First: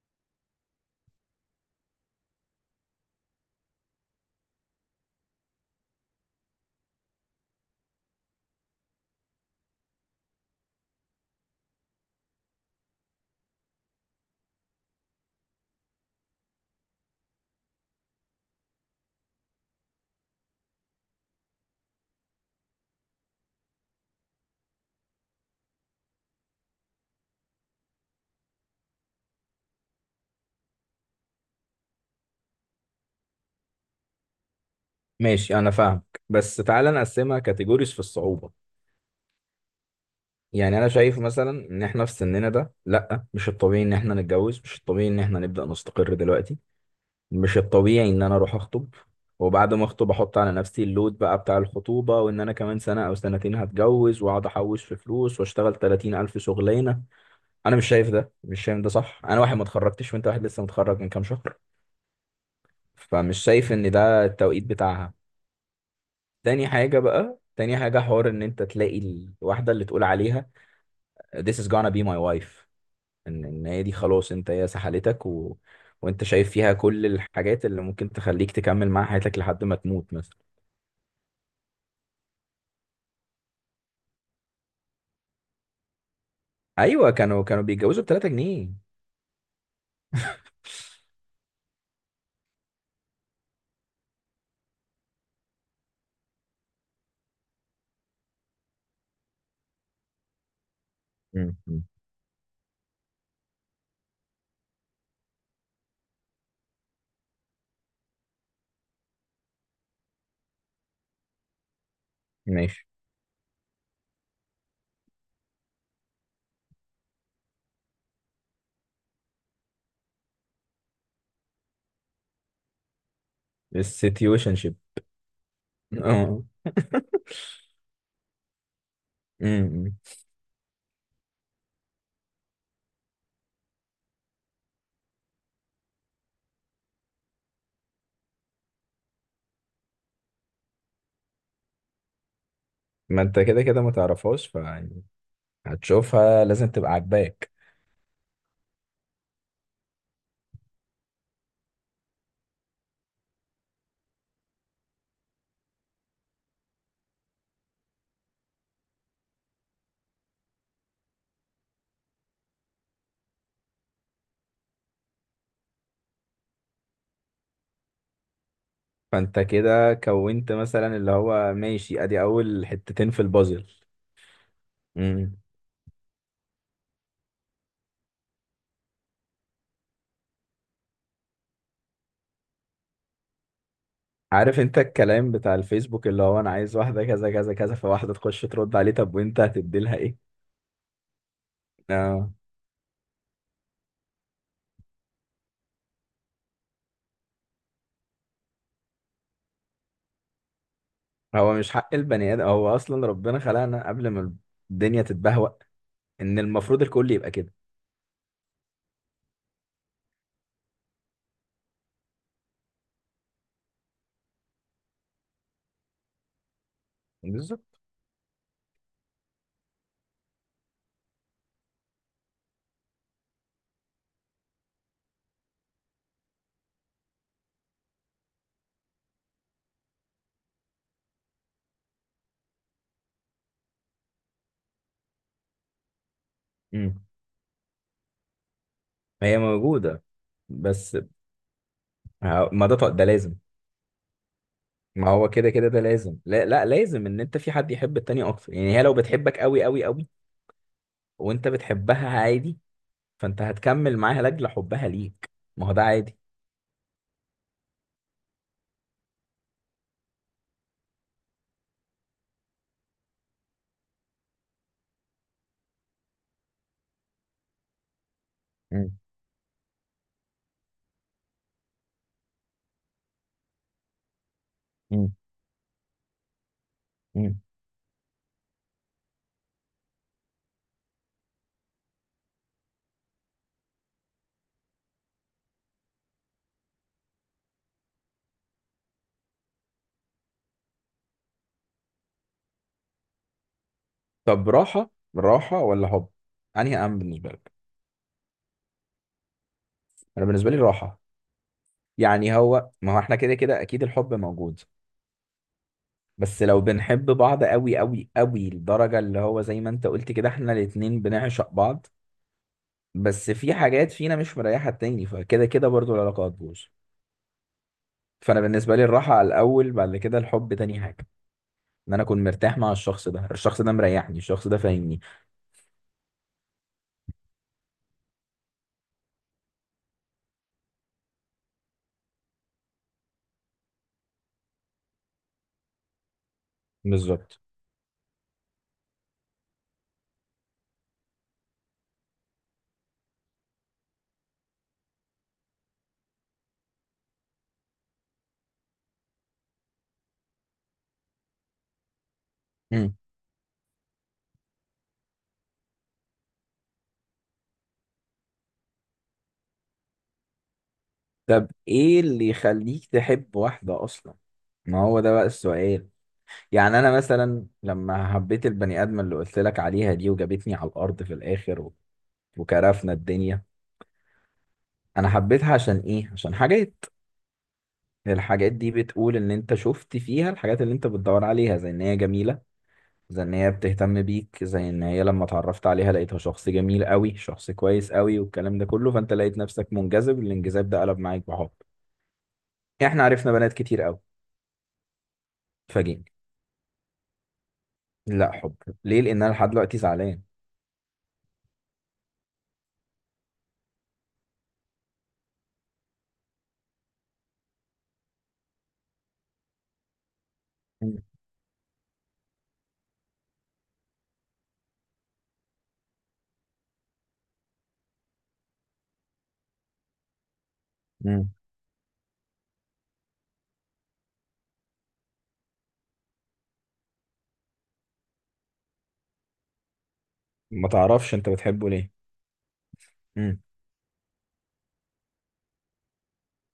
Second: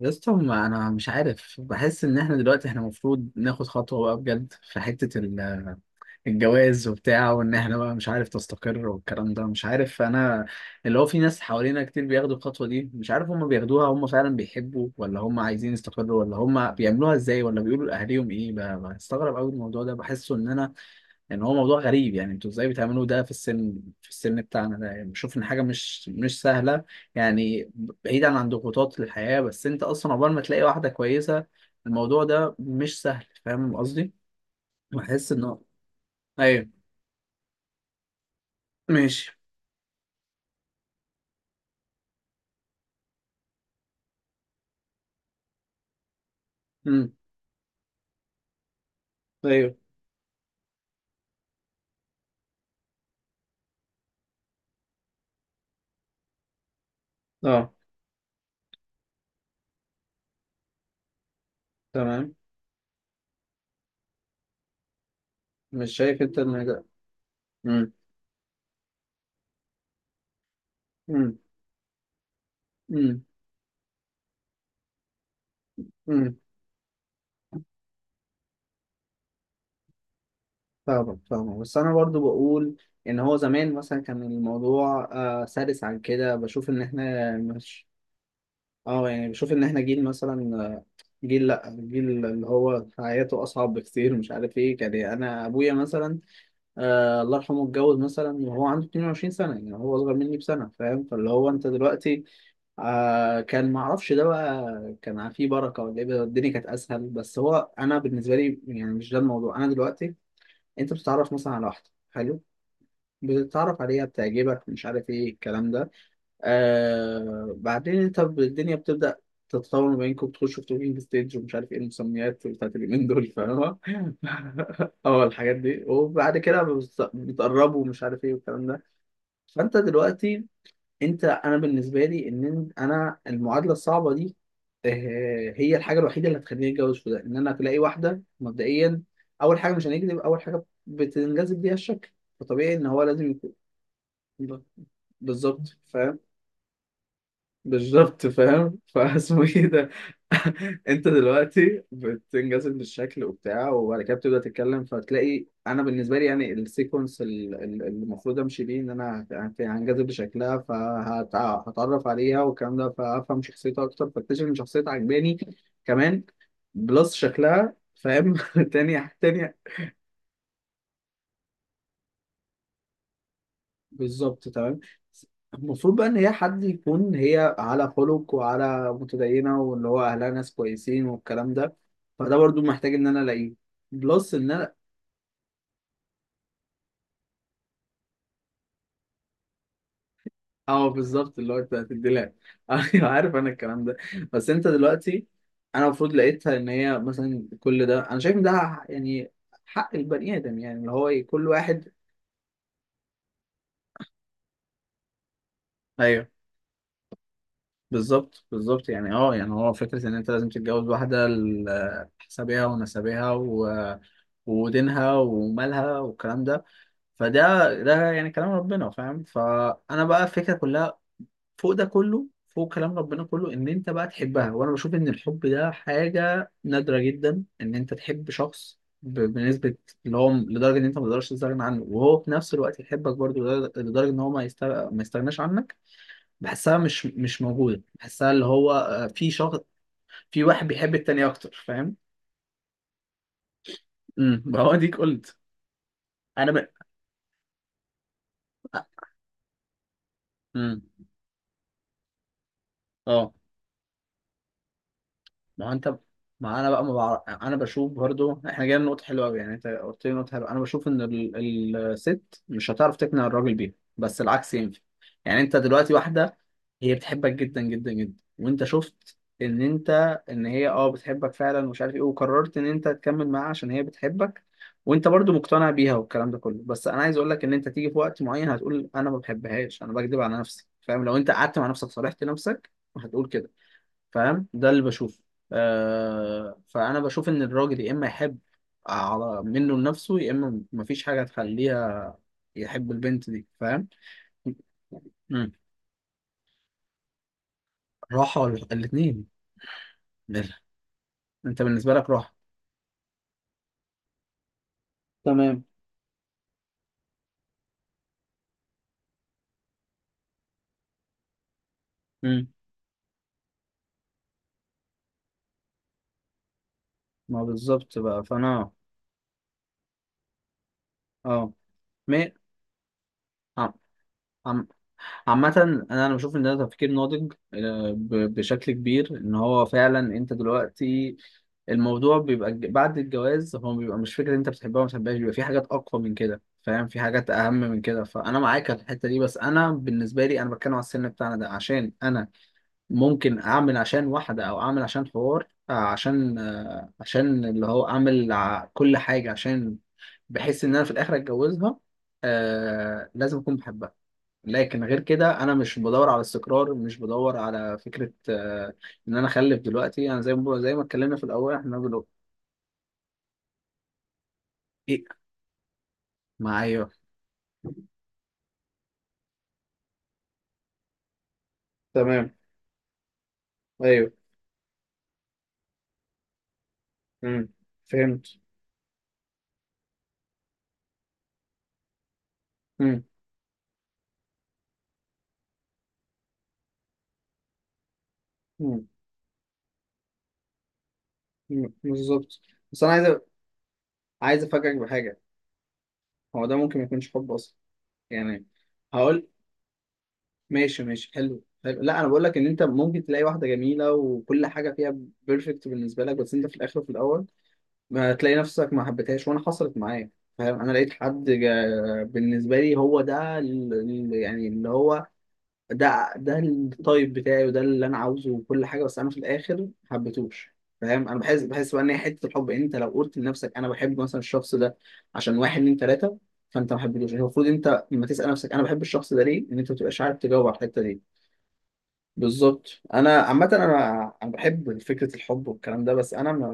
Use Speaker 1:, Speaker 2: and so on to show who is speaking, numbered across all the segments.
Speaker 1: يا اسطى ما انا مش عارف، بحس ان احنا دلوقتي احنا المفروض ناخد خطوه بقى بجد في حته الجواز وبتاع، وان احنا بقى مش عارف تستقر والكلام ده مش عارف انا اللي هو في ناس حوالينا كتير بياخدوا الخطوه دي، مش عارف هم بياخدوها هم فعلا بيحبوا، ولا هم عايزين يستقروا، ولا هم بيعملوها ازاي، ولا بيقولوا لاهاليهم ايه. بستغرب قوي الموضوع ده، بحسه ان انا يعني هو موضوع غريب. يعني انتوا ازاي بتعملوا ده في السن، في السن بتاعنا ده، يعني بشوف ان حاجه مش سهله يعني. بعيدا عن ضغوطات الحياه، بس انت اصلا عقبال ما تلاقي واحده كويسه، الموضوع ده مش سهل. فاهم قصدي؟ بحس ان
Speaker 2: ماشي،
Speaker 1: هو
Speaker 2: انا فاهمك. بس
Speaker 1: ايوه،
Speaker 2: تعالى نقسمها كاتيجوريز في الصعوبة.
Speaker 1: ماشي.
Speaker 2: يعني انا شايف مثلا ان احنا في سننا ده، لا، مش الطبيعي ان احنا نتجوز، مش الطبيعي ان احنا نبدأ نستقر دلوقتي،
Speaker 1: امم.
Speaker 2: مش الطبيعي ان انا اروح اخطب. وبعد
Speaker 1: ايوه،
Speaker 2: ما اخطب احط على نفسي اللود بقى بتاع الخطوبة، وان انا كمان سنة او سنتين هتجوز، واقعد احوش في فلوس، واشتغل 30 الف شغلانة.
Speaker 1: اه،
Speaker 2: انا مش شايف ده، مش شايف ده صح. انا واحد ما اتخرجتش، وانت واحد لسه متخرج من كام شهر.
Speaker 1: تمام.
Speaker 2: فمش شايف ان ده التوقيت بتاعها.
Speaker 1: مش شايف انت ان
Speaker 2: تاني
Speaker 1: ده
Speaker 2: حاجة بقى، تاني
Speaker 1: امم.
Speaker 2: حاجة، حوار ان انت تلاقي الواحدة اللي تقول عليها
Speaker 1: امم.
Speaker 2: this is gonna be my wife.
Speaker 1: امم.
Speaker 2: ان هي دي خلاص، انت هي سحلتك، و... وانت
Speaker 1: امم.
Speaker 2: شايف فيها كل الحاجات اللي ممكن تخليك تكمل معاها حياتك لحد ما تموت مثلا.
Speaker 1: فاهمك فاهمك، بس انا برضو بقول ان هو زمان مثلا كان الموضوع سلس عن كده. بشوف ان
Speaker 2: ايوه،
Speaker 1: احنا
Speaker 2: كانوا
Speaker 1: مش
Speaker 2: بيتجوزوا ب 3 جنيه.
Speaker 1: اه يعني، بشوف ان احنا جيل مثلا، جيل، لا جيل اللي هو حياته اصعب بكتير، مش عارف ايه كان يعني. انا ابويا مثلا، الله يرحمه، اتجوز مثلا وهو عنده 22 سنه، يعني هو اصغر مني بسنه، فاهم؟ فاللي هو
Speaker 2: مم.
Speaker 1: انت
Speaker 2: مم.
Speaker 1: دلوقتي كان ما اعرفش ده بقى، كان فيه بركه، ولا ايه الدنيا كانت اسهل، بس هو انا بالنسبه لي يعني مش ده الموضوع. انا دلوقتي انت بتتعرف مثلا على واحده حلو،
Speaker 2: ماشي.
Speaker 1: بتتعرف عليها، بتعجبك، مش عارف ايه الكلام ده. بعدين انت الدنيا بتبدأ تتطور ما بينكم، بتخشوا في توكينج ستيج ومش عارف ايه المسميات بتاعت اليومين دول، فاهمة؟
Speaker 2: السيتويشن شيب.
Speaker 1: اه الحاجات دي، وبعد
Speaker 2: اه.
Speaker 1: كده بتقربوا، ومش عارف ايه والكلام ده. فانت
Speaker 2: أمم.
Speaker 1: دلوقتي انت انا بالنسبة لي ان انا المعادلة الصعبة دي، هي الحاجة الوحيدة اللي هتخليني اتجوز في ده، ان انا تلاقي واحدة مبدئيا. اول حاجة مش هنكذب، اول حاجة بتنجذب ليها الشكل، فطبيعي ان هو
Speaker 2: ما
Speaker 1: لازم
Speaker 2: انت
Speaker 1: يكون
Speaker 2: كده كده ما تعرفهاش، فيعني
Speaker 1: بالظبط، فاهم؟
Speaker 2: هتشوفها لازم تبقى عاجباك.
Speaker 1: بالظبط فاهم. فاسمه ايه ده؟ انت دلوقتي بتنجذب للشكل وبتاع، وبعد كده بتبدا تتكلم، فتلاقي انا بالنسبه لي يعني السيكونس اللي المفروض امشي بيه ان انا هنجذب لشكلها، فهتعرف عليها والكلام ده، فافهم شخصيتها اكتر، فاكتشف ان شخصيتها عجباني كمان بلس شكلها، فاهم؟ تاني
Speaker 2: فانت
Speaker 1: تاني
Speaker 2: كده كونت مثلا، اللي هو ماشي، ادي اول حتتين في البازل.
Speaker 1: بالظبط، تمام. المفروض بقى ان هي حد يكون هي على خلق، وعلى متدينه، واللي هو اهلها ناس كويسين والكلام ده، فده برضو محتاج ان انا الاقيه. بلس ان
Speaker 2: عارف
Speaker 1: انا
Speaker 2: انت الكلام بتاع الفيسبوك اللي هو انا عايز واحده كذا كذا كذا، فواحده تخش ترد عليه، طب وانت هتدي لها ايه؟
Speaker 1: اه بالظبط، اللي هو انت هتدي لها.
Speaker 2: اه.
Speaker 1: ايوه، عارف انا الكلام ده. بس انت دلوقتي انا المفروض لقيتها ان هي مثلا كل ده، انا شايف ان ده يعني حق البني ادم، يعني اللي هو كل
Speaker 2: هو مش
Speaker 1: واحد
Speaker 2: حق البني ادم، هو اصلا ربنا خلقنا قبل ما الدنيا تتبهوأ،
Speaker 1: ايوه.
Speaker 2: ان المفروض الكل يبقى كده.
Speaker 1: بالظبط بالظبط، يعني اه يعني هو فكرة إن أنت لازم تتجوز واحدة حسابها ونسبها و... ودينها ومالها والكلام ده، فده
Speaker 2: بالظبط.
Speaker 1: ده يعني كلام ربنا، فاهم؟ فأنا بقى الفكرة كلها فوق ده كله، فوق كلام ربنا كله، إن أنت بقى تحبها. وأنا بشوف إن الحب ده حاجة نادرة جدا، إن أنت تحب شخص بنسبة اللي هو لدرجة إن أنت ما تقدرش تستغنى عنه، وهو في نفس الوقت يحبك برضه لدرجة إن هو ما يستغناش عنك. بحسها
Speaker 2: امم.
Speaker 1: مش موجودة، بحسها اللي هو في
Speaker 2: هي
Speaker 1: شخص،
Speaker 2: موجوده.
Speaker 1: في واحد بيحب
Speaker 2: بس
Speaker 1: التاني أكتر، فاهم؟
Speaker 2: ه- ما ده ط- ده لازم.
Speaker 1: امم. هو ديك
Speaker 2: ما هو
Speaker 1: قلت
Speaker 2: كده كده، ده لازم، لا
Speaker 1: أنا
Speaker 2: لا، لازم ان انت في حد يحب التاني اكتر. يعني هي لو بتحبك قوي قوي قوي،
Speaker 1: امم،
Speaker 2: وانت بتحبها عادي،
Speaker 1: اه.
Speaker 2: فانت هتكمل معاها لاجل حبها ليك.
Speaker 1: ما
Speaker 2: ما هو
Speaker 1: هو
Speaker 2: ده
Speaker 1: انت
Speaker 2: عادي.
Speaker 1: ما انا بقى، ما بعرف انا بشوف برضو احنا جايين نقطة حلوة قوي، يعني انت قلت لي نقطة حلوة. انا بشوف ان الست مش هتعرف تقنع الراجل بيها، بس العكس ينفع. يعني انت دلوقتي واحدة هي بتحبك جدا جدا جدا، وانت
Speaker 2: مم.
Speaker 1: شفت ان انت ان هي اه بتحبك فعلا، ومش عارف ايه، وقررت ان انت تكمل معاها عشان هي بتحبك، وانت
Speaker 2: مم.
Speaker 1: برضو مقتنع بيها والكلام ده كله. بس انا عايز اقول
Speaker 2: مم.
Speaker 1: لك ان انت تيجي في وقت معين هتقول انا ما بحبهاش، انا بكذب على نفسي، فاهم؟ لو انت قعدت مع نفسك، صالحت نفسك، هتقول كده، فاهم؟ ده اللي بشوفه. فانا بشوف ان الراجل يا اما يحب على منه لنفسه، يا اما مفيش حاجه تخليها يحب البنت دي، فاهم؟
Speaker 2: طب، راحة
Speaker 1: مم.
Speaker 2: راحة ولا حب؟ انهي اهم بالنسبة لك؟
Speaker 1: راحه ولا الاثنين؟
Speaker 2: انا بالنسبة لي راحة.
Speaker 1: انت بالنسبه لك راحه،
Speaker 2: يعني هو، ما هو احنا كده كده اكيد الحب موجود.
Speaker 1: تمام.
Speaker 2: بس لو بنحب بعض قوي قوي قوي لدرجة اللي هو زي ما انت قلت كده احنا الاتنين بنعشق بعض،
Speaker 1: مم.
Speaker 2: بس في حاجات فينا مش مريحة التاني، فكده كده برضو العلاقة هتبوظ.
Speaker 1: ما بالظبط بقى،
Speaker 2: فانا
Speaker 1: فانا
Speaker 2: بالنسبة لي الراحة على الاول، بعد كده الحب تاني حاجة.
Speaker 1: اه
Speaker 2: ان انا اكون
Speaker 1: مي...
Speaker 2: مرتاح مع الشخص ده، الشخص ده
Speaker 1: آه.
Speaker 2: مريحني، الشخص ده
Speaker 1: عم...
Speaker 2: فاهمني.
Speaker 1: عامة، أنا أنا بشوف إن ده تفكير ناضج بشكل كبير، إن هو فعلا أنت دلوقتي الموضوع بيبقى بعد الجواز هو بيبقى مش فكرة أنت بتحبها ولا ما بتحبهاش، بيبقى في حاجات أقوى من كده، فاهم؟ في حاجات
Speaker 2: بالظبط.
Speaker 1: أهم من كده، فأنا معاك على الحتة دي. بس أنا بالنسبة لي أنا بتكلم على السن بتاعنا ده، عشان أنا ممكن أعمل عشان واحدة أو أعمل عشان حوار، عشان عشان اللي هو أعمل كل حاجة عشان بحس إن أنا في الآخر أتجوزها،
Speaker 2: مم.
Speaker 1: لازم أكون بحبها. لكن غير كده انا مش بدور على استقرار، مش بدور على فكره ان انا اخلف دلوقتي. انا زي ما اتكلمنا في
Speaker 2: طب
Speaker 1: الاول، احنا
Speaker 2: ايه
Speaker 1: بنقول
Speaker 2: اللي يخليك تحب واحدة اصلا؟ ما هو
Speaker 1: ايه
Speaker 2: ده بقى السؤال. يعني
Speaker 1: معايا؟
Speaker 2: انا مثلا لما حبيت البني ادم اللي قلت لك عليها دي، وجابتني على الارض في الاخر،
Speaker 1: تمام،
Speaker 2: وكرفنا الدنيا.
Speaker 1: ايوه.
Speaker 2: انا حبيتها عشان ايه؟ عشان حاجات.
Speaker 1: امم. فهمت.
Speaker 2: الحاجات دي بتقول ان انت شفت فيها الحاجات اللي انت بتدور عليها، زي ان هي جميلة،
Speaker 1: امم.
Speaker 2: زي ان هي بتهتم بيك، زي ان هي لما اتعرفت عليها لقيتها شخص جميل قوي، شخص كويس قوي، والكلام ده
Speaker 1: امم.
Speaker 2: كله. فانت لقيت نفسك منجذب، الانجذاب ده قلب معاك بحب.
Speaker 1: أمم، بالظبط. بس انا
Speaker 2: احنا
Speaker 1: عايز
Speaker 2: عرفنا بنات كتير قوي.
Speaker 1: عايز افاجئك بحاجه.
Speaker 2: فاجئني.
Speaker 1: هو ده ممكن ما يكونش حب اصلا
Speaker 2: لا،
Speaker 1: يعني.
Speaker 2: حب. ليه؟ لان
Speaker 1: هقول
Speaker 2: انا لحد دلوقتي زعلان.
Speaker 1: ماشي ماشي، حلو حلو، لا انا بقول لك ان انت ممكن تلاقي واحده جميله وكل حاجه فيها بيرفكت بالنسبه لك، بس انت في الاخر وفي الاول ما تلاقي نفسك ما حبيتهاش. وانا حصلت معايا، فاهم؟ انا لقيت
Speaker 2: مم.
Speaker 1: حد بالنسبه لي هو ده يعني اللي هو ده ده التايب بتاعي وده اللي انا عاوزه وكل حاجه، بس انا في الاخر ما حبيتهوش، فاهم؟ انا
Speaker 2: مم.
Speaker 1: بحس بحس بقى ان هي حته الحب انت لو قلت لنفسك انا بحب مثلا الشخص ده عشان واحد اتنين تلاته، فانت ما حبيتهوش. المفروض انت لما تسال نفسك انا بحب الشخص ده ليه، ان انت ما تبقاش عارف تجاوب على
Speaker 2: ما
Speaker 1: الحته دي.
Speaker 2: تعرفش انت بتحبه ليه.
Speaker 1: بالظبط. انا
Speaker 2: مم.
Speaker 1: عامه انا انا بحب فكره الحب والكلام ده، بس انا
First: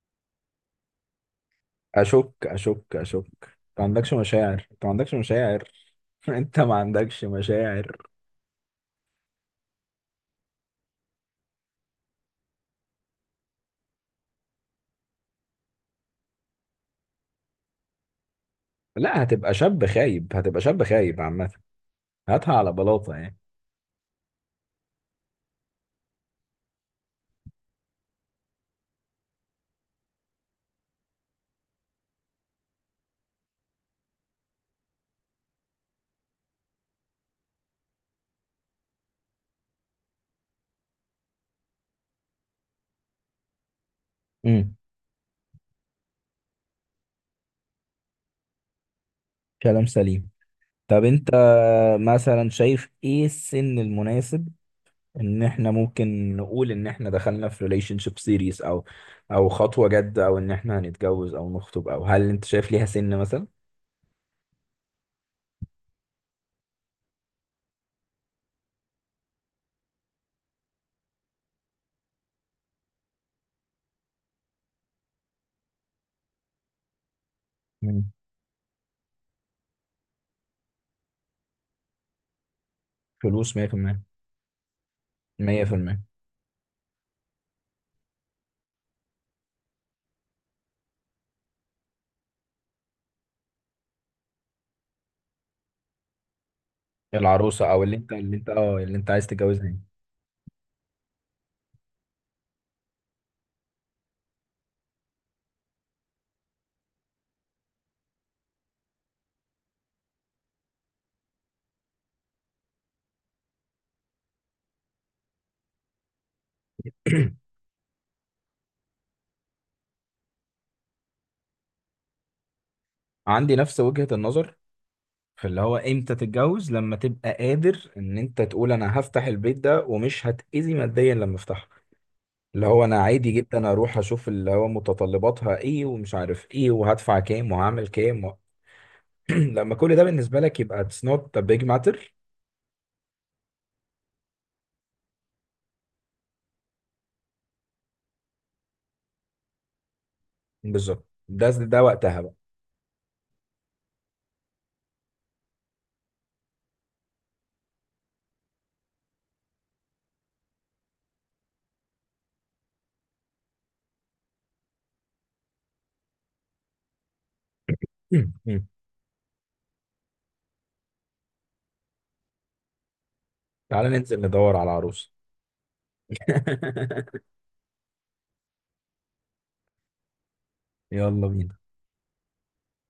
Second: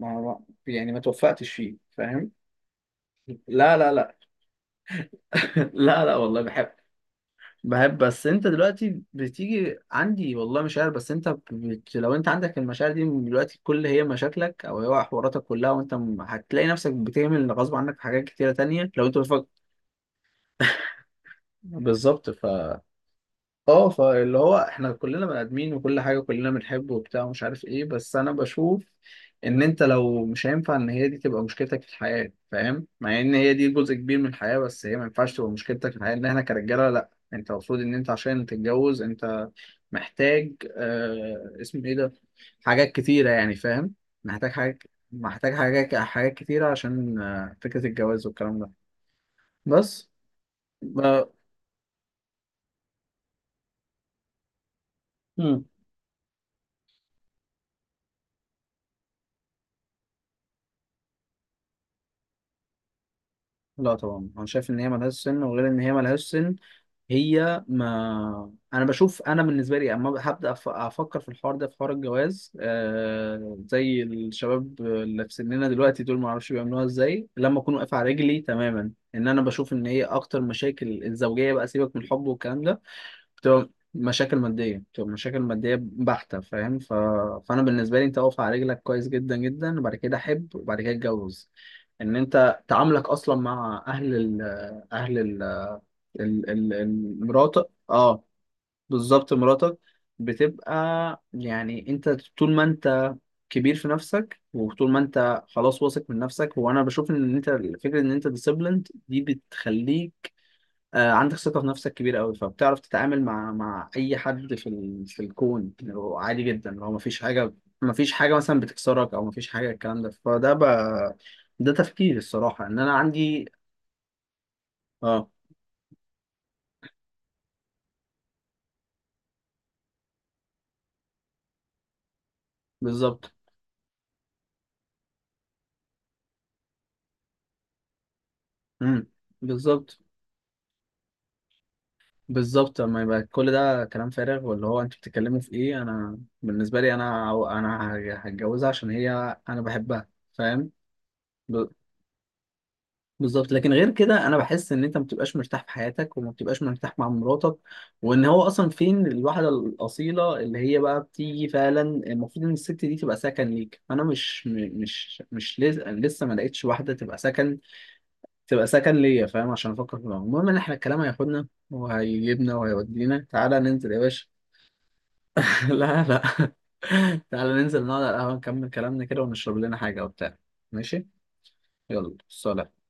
Speaker 1: ما ما- يعني ما توفقتش فيه، فاهم؟
Speaker 2: اشك، اشك، اشك.
Speaker 1: لا
Speaker 2: انت ما
Speaker 1: لا
Speaker 2: عندكش
Speaker 1: لا
Speaker 2: مشاعر، انت ما عندكش مشاعر.
Speaker 1: لا لا والله
Speaker 2: انت
Speaker 1: بحب،
Speaker 2: ما عندكش مشاعر.
Speaker 1: بحب. بس انت دلوقتي بتيجي عندي، والله مشاعر، بس انت لو انت عندك المشاعر دي من دلوقتي، كل هي مشاكلك او هي حواراتك كلها، وانت هتلاقي نفسك بتعمل غصب عنك في حاجات كتيره تانية، لو انت
Speaker 2: لا،
Speaker 1: بتفكر
Speaker 2: هتبقى شاب خايب، هتبقى شاب خايب عامة.
Speaker 1: بالظبط. ف
Speaker 2: هاتها على بلاطة يعني.
Speaker 1: اه فاللي هو احنا كلنا بني ادمين، وكل حاجه كلنا بنحب وبتاع، ومش عارف ايه، بس انا بشوف ان انت لو مش هينفع ان هي دي تبقى مشكلتك في الحياه، فاهم؟ مع ان هي دي جزء كبير من الحياه، بس هي ما ينفعش تبقى مشكلتك في الحياه، ان احنا كرجاله. لا، انت المفروض ان انت عشان تتجوز انت محتاج اسمه ايه ده، حاجات كتيره يعني، فاهم؟ محتاج
Speaker 2: امم.
Speaker 1: حاجات، محتاج حاجات، حاجات كتيره عشان فكره الجواز والكلام ده.
Speaker 2: كلام
Speaker 1: بس
Speaker 2: سليم. طب
Speaker 1: ب...
Speaker 2: انت مثلا شايف ايه السن المناسب ان احنا ممكن نقول ان احنا دخلنا في ريليشن شيب سيريس، او خطوه جد، او ان احنا هنتجوز، او نخطب، او هل انت شايف ليها سن مثلا؟
Speaker 1: لا طبعا انا شايف ان هي ملهاش سن. وغير ان هي ملهاش سن، هي ما انا بشوف انا بالنسبه لي، اما هبدا افكر في الحوار ده، في حوار الجواز، زي الشباب اللي في سننا دلوقتي دول ما اعرفش بيعملوها ازاي، لما اكون واقف
Speaker 2: مم.
Speaker 1: على رجلي تماما. ان انا بشوف ان هي اكتر مشاكل الزوجيه بقى، سيبك من الحب والكلام ده،
Speaker 2: فلوس
Speaker 1: بتبقى
Speaker 2: 100%.
Speaker 1: مشاكل مادية، بتبقى مشاكل مادية
Speaker 2: 100%.
Speaker 1: بحتة، فاهم؟ ف... فأنا بالنسبة لي أنت واقف على رجلك كويس جدا جدا، وبعد كده أحب، وبعد كده أتجوز. إن أنت تعاملك أصلا مع أهل أهل مراتك،
Speaker 2: العروسه، او اللي انت،
Speaker 1: أه.
Speaker 2: اللي انت عايز
Speaker 1: بالظبط،
Speaker 2: تتجوزها
Speaker 1: مراتك
Speaker 2: يعني.
Speaker 1: بتبقى يعني أنت طول ما أنت كبير في نفسك، وطول ما أنت خلاص واثق من نفسك، وأنا بشوف إن أنت فكرة إن أنت ديسيبليند دي بتخليك عندك ثقة في نفسك كبيرة قوي، فبتعرف تتعامل مع مع أي حد في في الكون، اللي هو عادي جدا، اللي هو مفيش حاجة، مفيش حاجة مثلا بتكسرك، أو مفيش حاجة الكلام ده، فده ده تفكير الصراحة إن أنا عندي،
Speaker 2: عندي نفس وجهه النظر.
Speaker 1: أه
Speaker 2: فاللي هو امتى تتجوز؟ لما تبقى قادر ان انت تقول انا هفتح البيت ده ومش هتأذي ماديا لما افتحه. اللي هو انا
Speaker 1: بالظبط.
Speaker 2: عادي جدا اروح اشوف اللي هو متطلباتها ايه ومش عارف ايه، وهدفع كام، وهعمل كام و...
Speaker 1: امم.
Speaker 2: لما كل
Speaker 1: بالظبط
Speaker 2: ده بالنسبة لك يبقى it's not a big matter.
Speaker 1: بالظبط. اما يبقى كل ده كلام فارغ واللي هو أنتوا بتتكلموا في إيه؟ أنا بالنسبة لي أنا أنا هتجوزها عشان هي أنا بحبها، فاهم؟
Speaker 2: بالظبط. ده وقتها بقى.
Speaker 1: بالظبط. لكن غير كده انا بحس ان انت ما بتبقاش مرتاح في حياتك، وما بتبقاش مرتاح مع مراتك، وان هو اصلا فين الواحده الاصيله اللي هي بقى بتيجي فعلا؟ المفروض ان الست دي تبقى سكن ليك، فانا مش م- مش مش لز- لسه ما لقيتش واحده تبقى سكن، تبقى سكن ليا، فاهم؟ عشان افكر في الموضوع. المهم ان احنا الكلام هياخدنا وهيجيبنا وهيودينا، تعالى
Speaker 2: تعال
Speaker 1: ننزل يا
Speaker 2: ننزل
Speaker 1: باشا.
Speaker 2: ندور على عروس.
Speaker 1: لا لا. تعالى ننزل نقعد على القهوه، نكمل كلامنا كده ونشرب لنا حاجه وبتاع. ماشي،
Speaker 2: يلا بينا.
Speaker 1: يلا سلام.